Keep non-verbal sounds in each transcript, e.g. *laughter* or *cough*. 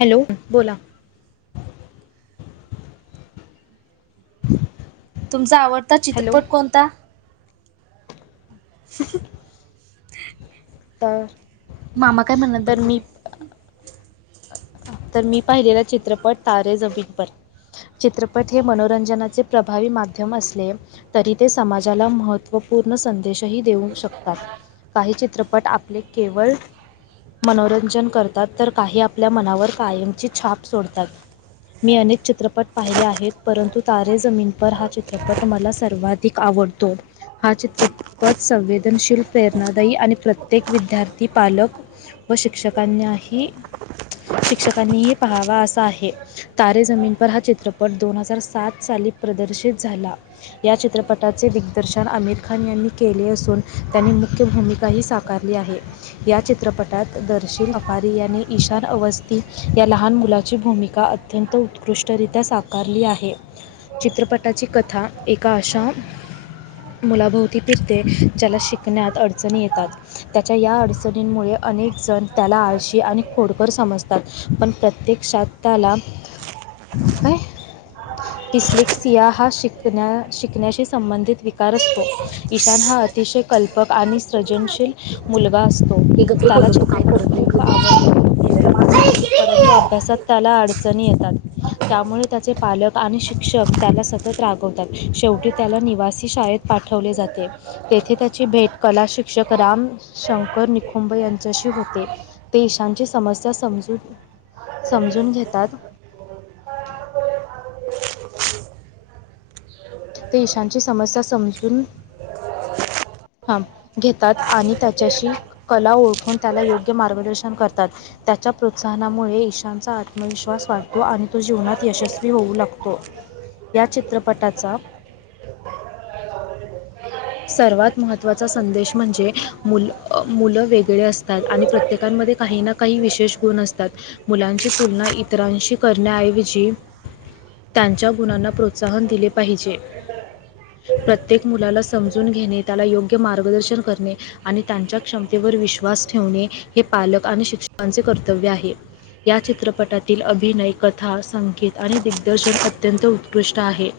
Hello बोला ह *inaudible* तुमचा आवडता चित्रपट कोणता *unintelligible* चार मामा काय म्हणत होते तर मी पाहिलेला चित्रपट तारे जमीनपर चित्रपट हे मनोरंजनाचे प्रभावी माध्यम असले तरी ते समाजाला महत्त्वपूर्ण संदेशही देऊ शकतात काही चित्रपट आपले केवळ मनोरंजन करतात तर काही आपल्या मनावर कायमची छाप सोडतात मी अनेक चित्रपट पाहिले आहेत परंतु तारे जमीनपर हा चित्रपट मला सर्वात तक आवडतो हा चित्रपट संवेदनशील प्रेरणादायी आणि प्रत्येक विद्यार्थी पालक व शिक्षकांनाही शिक्षकांनीही पहावा असा आहे तारे जमीन पर हा चित्रपट दोन हजार सात साली प्रदर्शित झाला या चित्रपटाचे दिग्दर्शन आमिर खान यांनी केले असून त्यांनी मुख्य भूमिकाही साप आहे या चित्रपटात दर्शन अपारी यांनी इ अवस्थी या लहान मुलाची भूमिका अत्यंत उत्कृष्टरित्या साकारली आहे चित्रपटाची कथा एका अशा मुलाभोवती फिरते ज्याला शिकण्यात अडचणी येतात त्याच्या या अडचणींमुळे अनेक जण त्याला आळशी आणि खोडकर समजतात पण प्रत्यक्षात त्याला काय ह टिस्लिकसिया हा शिकण्या शिकण्याशी संबंधित विकार असतो ईशान हा अतिशय कल्पक आणि सशील मुलगा असतो त्याला चित्रकला खूप ह *unintelligible* आवडते एक *unintelligible* परंतु अभ्यासात त्याला अडचणी येतात, त्यामुळे त्याचे पालक आणि शिक्षक त्याला सतत रागवतात शेवटी त्याला निवासी शाळेत पाठवले जाते. तेथे त्याची भेट कला शिक्षक राम शंकर निखुंब यांच्याशी होते देशांची समस्या समजून समजून घेतात देशांची समस्या समजून ह घेतात आणि त्याच्याशी कला ओळखून त्याला योग्य मार्गदर्शन करतात त्याच्या प्रोत्साहनामुळे ईशांचा आत्मविश्वास वाढतो आणि तो जीवनात यशस्वी होऊ लागतो या चित्रपटाचा सर्वात महत्त्वाचा संदेश म्हणजे मुल मुलं वेगळे असतात आणि प्रत्येकांमध्ये काही ना काही विशेष गुण असतात मुलांची तुलना इतरांशी करण्याऐवजी त्यांच्या गुणांना प्रोत्साहन दिले पाहिजे प्रत्येक मुलाला सम अून घेणे त्याला योग्य मार्गदर्शन करणे आणि त्यांच्या क्षमतेवर विश्वास ठेवणे हे पालक आणि शिक्षकांचे कर्तव्य आहे या चित्रपटातील अभिनय कथा संगीत आणि दिग्दर्शन अत्यंत उत्कृष्ट आहे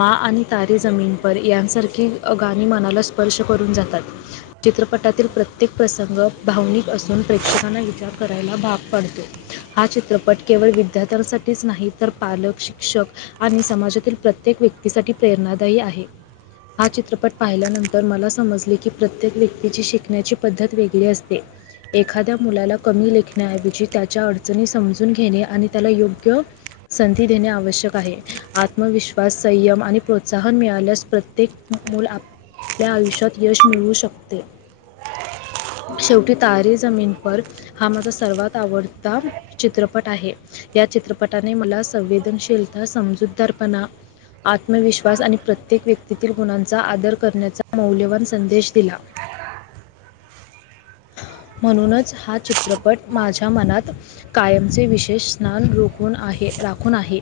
मा आणि तारे जमी पर यांसारखी गाणी मनाला स्पर्श करून जातात चित्रपटातील प्रत्येक प्रसंग भावनिक असून प्रेक्षकांना विचार करायला भाग पाडतो हा चित्रपट केवळ विद्यार्थ्यांसाठीच नाही तर पालक, शिक्षक आणि समाजातील प्रत्येक व्यक्तीसाठी प्रेरणादायी आहे. हा चित्रपट पाहिल्यानंतर मला समजले की, प्रत्येक व्यक्तीची शिकण्याची पद्धत वेगळी असते. एखाद्या मुलाला कमी लेखण्याऐवजी त्याच्या अडचणी समजून घेणे आणि त्याला योग्य संधी देणे आवश्यक आहे. आत्मविश्वास संयम आणि प्रोत्साहन मिळाल्यास प्रत्येक मला आपल्या आयुष्यात यश मिळू शकते. शेवटी तारे जमी पर हा माझा सर्वात आवडता चित्रपट आहे. या चित्रपटाने मला संवेदनशीलता समजूतदारपणा आत्मविश्वास आणि प्रत्येक व्यक्तीतील गुणांचा आदर करण्याचा मौल्यवान संदेश दिला. म्हणूनच हा चित्रपट माझ्या मनात कायमचे विशेष स्नान रोखून आहे राखून आहे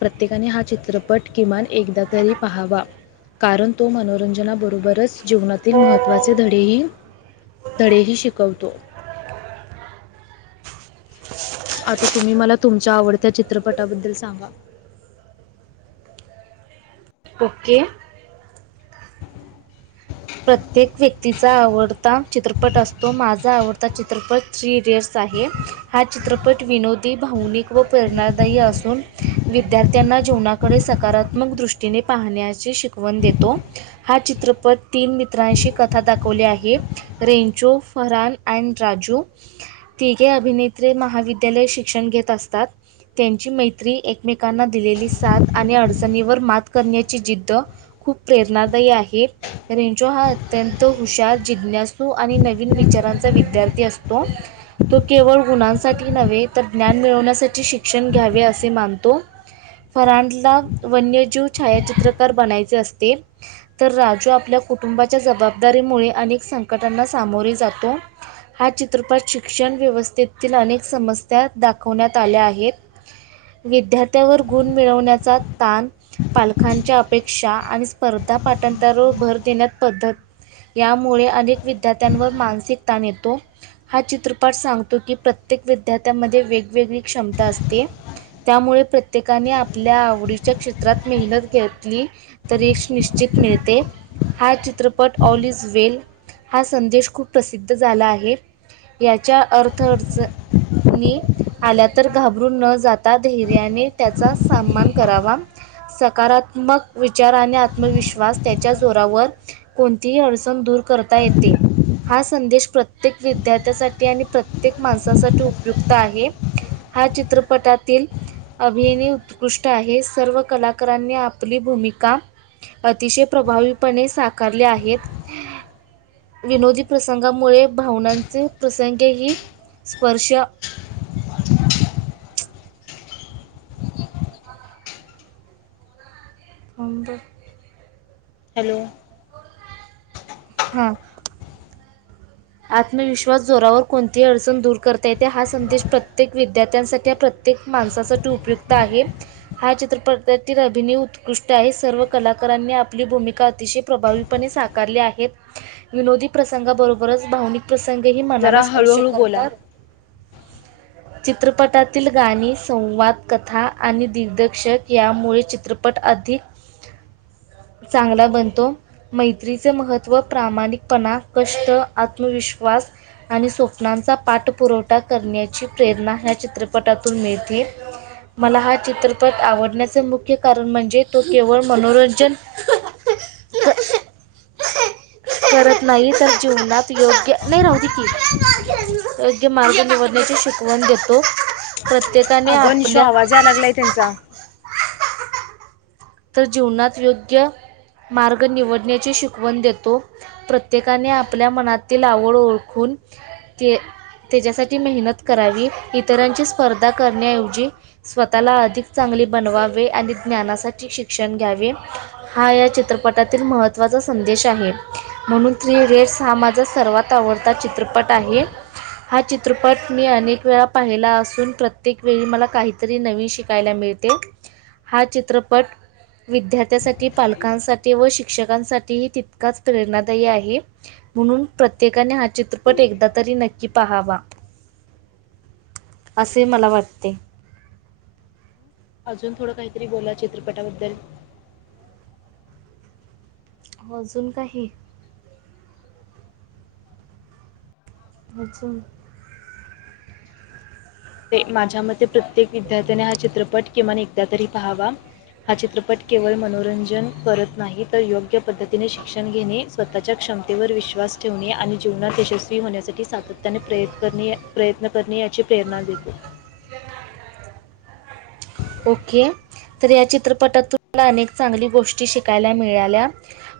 प्रत्येकाने हा चित्रपट किमान एकदा तरी पाहावा कारण तो म्हन मनोरंजना बरोबरच जीवनातील महत्त्वाचे धडेही धडेही शिकवतो. आता तुम्ही मला तुमच्या आवडत्या चित्रपटाबद्दल सांगा ओके प्रत्येक व्यक्तीचा आवडता चित्रपट असतो माझा आवडता चित्रपट थ्री इडियट्स आहे. हा चित्रपट विनोदी, भावनिक व प्रेरणादायी असून विद्यार्थ्यांना जीवनाकडे सकारात्मक दृष्टीने पाहण्याची शिकवण देतो. हा चित्रपट तीन मित्रांशी कथा दाखवली आहे. रेंचो फरान अँड राजू तिघे अभिनेत्री महाविद्यालय शिक्षण घेत असतात. त्यांची मैत्री एकमेकांना दिलेली साथ आणि अडचणीवर मात करण्याची जिद्द खूप प्रेरणादायी आहे. रेंजो हा अत्यंत हुशार जिज्ञासू आणि नवीन विचारांचा विद्यार्थी असतो. तो केवळ गुणांसाठी नव्हे तर ज्ञान मिळवण्यासाठी शिक्षण घ्यावे असे मानतो. फरांडला वन्यजीव छायाचित्रकार बनायचे असते तर राजू आप आपल्या कुटुंबाच्या जबाबदारीमुळे अनेक संकटांना सामोरे जातो. हा चित्रपट शिक्षण व्यवस्थेतील अनेक समस्या दाखवण्यात आल्या आहेत. विद्यार्थ्यावर गुण मिळवण्याचा ताण पालकांच्या अपेक्षा आणि स्पर्धा पाठांतरा भर देण्यात पद्धत यामुळे अनेक विद्यार्थ्यांवर मानसिक ताण येतो. हा चित्रपट सांगतो की प्रत्येक विद्यार्थ्यांमध्ये वेगवेगळी क्षमता असते *inaudible* त्यामुळे प्रत्येकाने आपल्या आवडीच्या क्षेत्रात मेहनत घेतली. तररी् *inaudible* ष निश्चित मिळते हा चित्रपट ऑल इज वेल हा संदेश खूप प्रसिद्ध झाला आहे. याच्या अर्थअडचनी आल्या तर घाबरून न जाता धैर्याने त्याचा सन्मान करावा. सकारात्मक विचार आणि आत्मविश्वास त्याच्याच जोरावर कोणतीही अडचण दूर करता येते. हा संदेश प्रत्येक विद्यार्थ्यासाठी आणि प्रत्येक माणसासाठी उपयुक्त आहे. हा चित्रपटातील अभियनी उत्कृष्ट आहे सर्व कलाकारांनी आपली भूमिका अतिशय प्रभावीपणे साकारले आहेत. विनोदी प्रसंगामुळे भावनांचे प्रसंगही स्पर्श ब *inaudible* हॅलो हा आत्मविश्वास जोरावर कोणती अडचण दूर करता येते हा संदेश प्रत्येक विद्यार्थ्यांसाठी प्रत्येक माणसासाठी उपयुक्त आहे. हा चित्रपटातील अभिनय उत्कृष्ट आहे सर्व कलाकारांनी आपली भूमिका अतिशय प्रभावी पणे साकारले आहेत विनोदी प्रसंगाबरोबर बरच भावनिक प्रसंगही जरा मनाला स्पर्श हळूहळू करतात. *unintelligible* चित्रपटातील गाणी संवादकथा आणि दिग्दर्शक यामुळे चित्रपट अधिक ह *unintelligible* चांगला बनतो मैत्रीचे महत्त्व प्रामाणिकपणा कष्ट आत्मविश्वास आणि स्वप्नांचा पाठपुरवठा करण्याची प्रेरणा ह्या चित्रपटातून मिळते. मला हा चित्रपट आवडण्याचं मुख्य कारण म्हणजे तो केवळ मनोरंजन *unintelligible* *unintelligible* करत नाही तर जीवनात योग्य नाही राहते की योग्य माार्ग निवडण्याची शिकवण देतो. प्रत्येकाने अगो निशो आपल्या आवाजयलागलाय त्यांचा तर जीवनात योग्य मार्ग निवडण्याची शिकवण देतो. प्रत्येकाने आपल्या मनाततील आवड ओळखून ते त्याच्यासाठी मेहनत करावी इतरांची स्पर्धा करण्याऐवजी स्वतःला अधिक चांगली बनवावे आणि ज्ञानासाठी शिक्षण घ्यावे. हा या चित्रपटातील महत्त्वाचा संदेश आहे. म्हणून थ्री इडियट्स हा माझा सर्वात आवडता चित्रपट आहे. हा चित्रपट मी अनेक वेळा पाहिला असून प्रत्येक वेळी मला काहीतरी नवीन शिकायला मिळते. हा चित्रपट विद्यार्थ्यासाठी पालकांसाठी व शिक्षकांसाठी ह तितकाच प्रेरणादायी आहे. म्हणून प्रत्येकाने हा चित्रपट एकदा तरी नक्की पाहावा असे मला वाटते. अजून थोडं काहीतरी बोला चित्रपटाबद्दल अजून काही अजून ते माझ्या मते प्रत्येक विद्यार्थ्याने हा चित्रपट किमान एकदा तरी पहावा हा चित्रपट केवळ मनोरंजन करत नाही तर योग्य पद्धतीने शिक्षण घेणे स्वतःच्या क्षमतेवर विश्वास ठेवणे आणि जीवनात यशस्वी होण्यासाठी सातत्याने प्रयत्न करणे प्रयत्न करणे याची प्रेरणा देतो त *unintelligible* ओके तर या चित्रपटात तुम्हाला अनेक चांगली गोष्टी शिकायला मिळाल्या.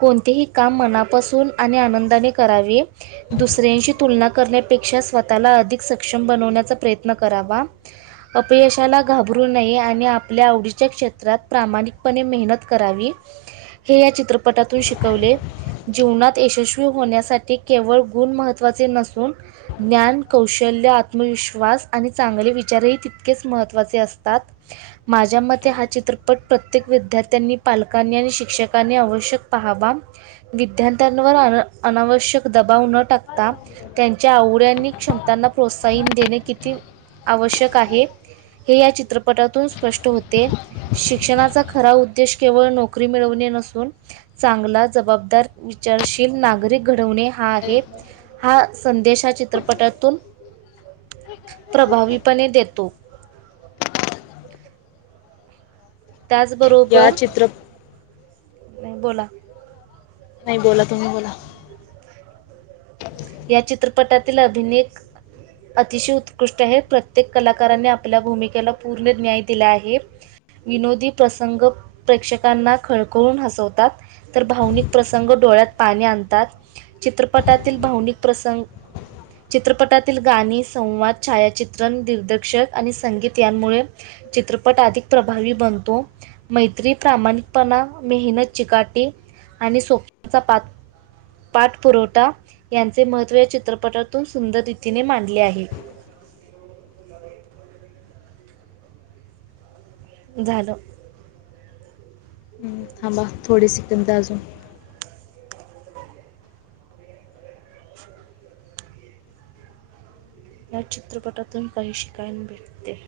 कोणतेही काम मनापासून आणि आनंदाने करावे. दुसऱ्यांशी तुलना करण्यापेक्षा स्वतःला अधिक सक्षम बनवण्याचा प्रयत्न करावा. अपयशाला घाबरू नये. आणि आपल्या आवडीच्या क्षेत्रात प्रामाणिकपणे मेहनत करावी. हे या चित्रपटातून शिकवले. जीवनात यशस्वी होण्यासाठी केवळ गुण महत्त्वाचे नसून ज्ञान, कौशल्य, आत्मविश्वास आणि चांगले विचारही तितकेच महत्त्वाचे असतात. माझ्या मते हा चित्रपट प्रत्येक विद्यार्थ्यांनी, पालकांनी आणि शिक्षकांनी आवश्यक पहावा विद्यार्थ्यांवर अ अनावश्यक दबाव न टाकता त्यांच्या आवड्यांनी क्षमतांना प्रोत्साहन देणे किती आवश्यक आहे. हे या चित्रप पटातून स्पष्ट होते शिक्षणाचा खरा उद्देश केवळ नोकरी मिळवणे नसून चांगला जबाबदार, विचारशील, नागरिक घडवणे हा आहे. हा संदेश हा चित्रपटातून प्रभावीपणे देतो. *unintelligible* त्याचबरोबर या चित्र *unintelligible* बोला नाही बोला तुम्ही बोला या चित्रपटातील अभिनेक अतिशय उत्कृष्ट आहे प्रत्येक कलाकारांने आपल्या भूमिकेला पूर्ण न्याय दिला आहे. विनोदी प्रसंग प्रेक्षकांना खळकळून हसवतात. तर भावनिक प्रसंग डोळ्यात पाणी आणतात चित्रपटातील भावनिक प्रसंग चित्रपटातील गाणी, संवाद, छायाचित्रण, दिग्दर्शक आणि संगीत यांमुळे चित्रपट अधिक प्रभावी बनतो. मैत्री, प्रामाणिकपणा, मेहनत, चिकाटी आणि स्वप्नाचा पात पाठपुरवठा यांचे महत्त्व या चित्रपटातून सुंदर रीतीने मांडले आहे. झालं थांबा थोडे सेकंद अजून, या चित्रपटातून काही शिकायला भेटते.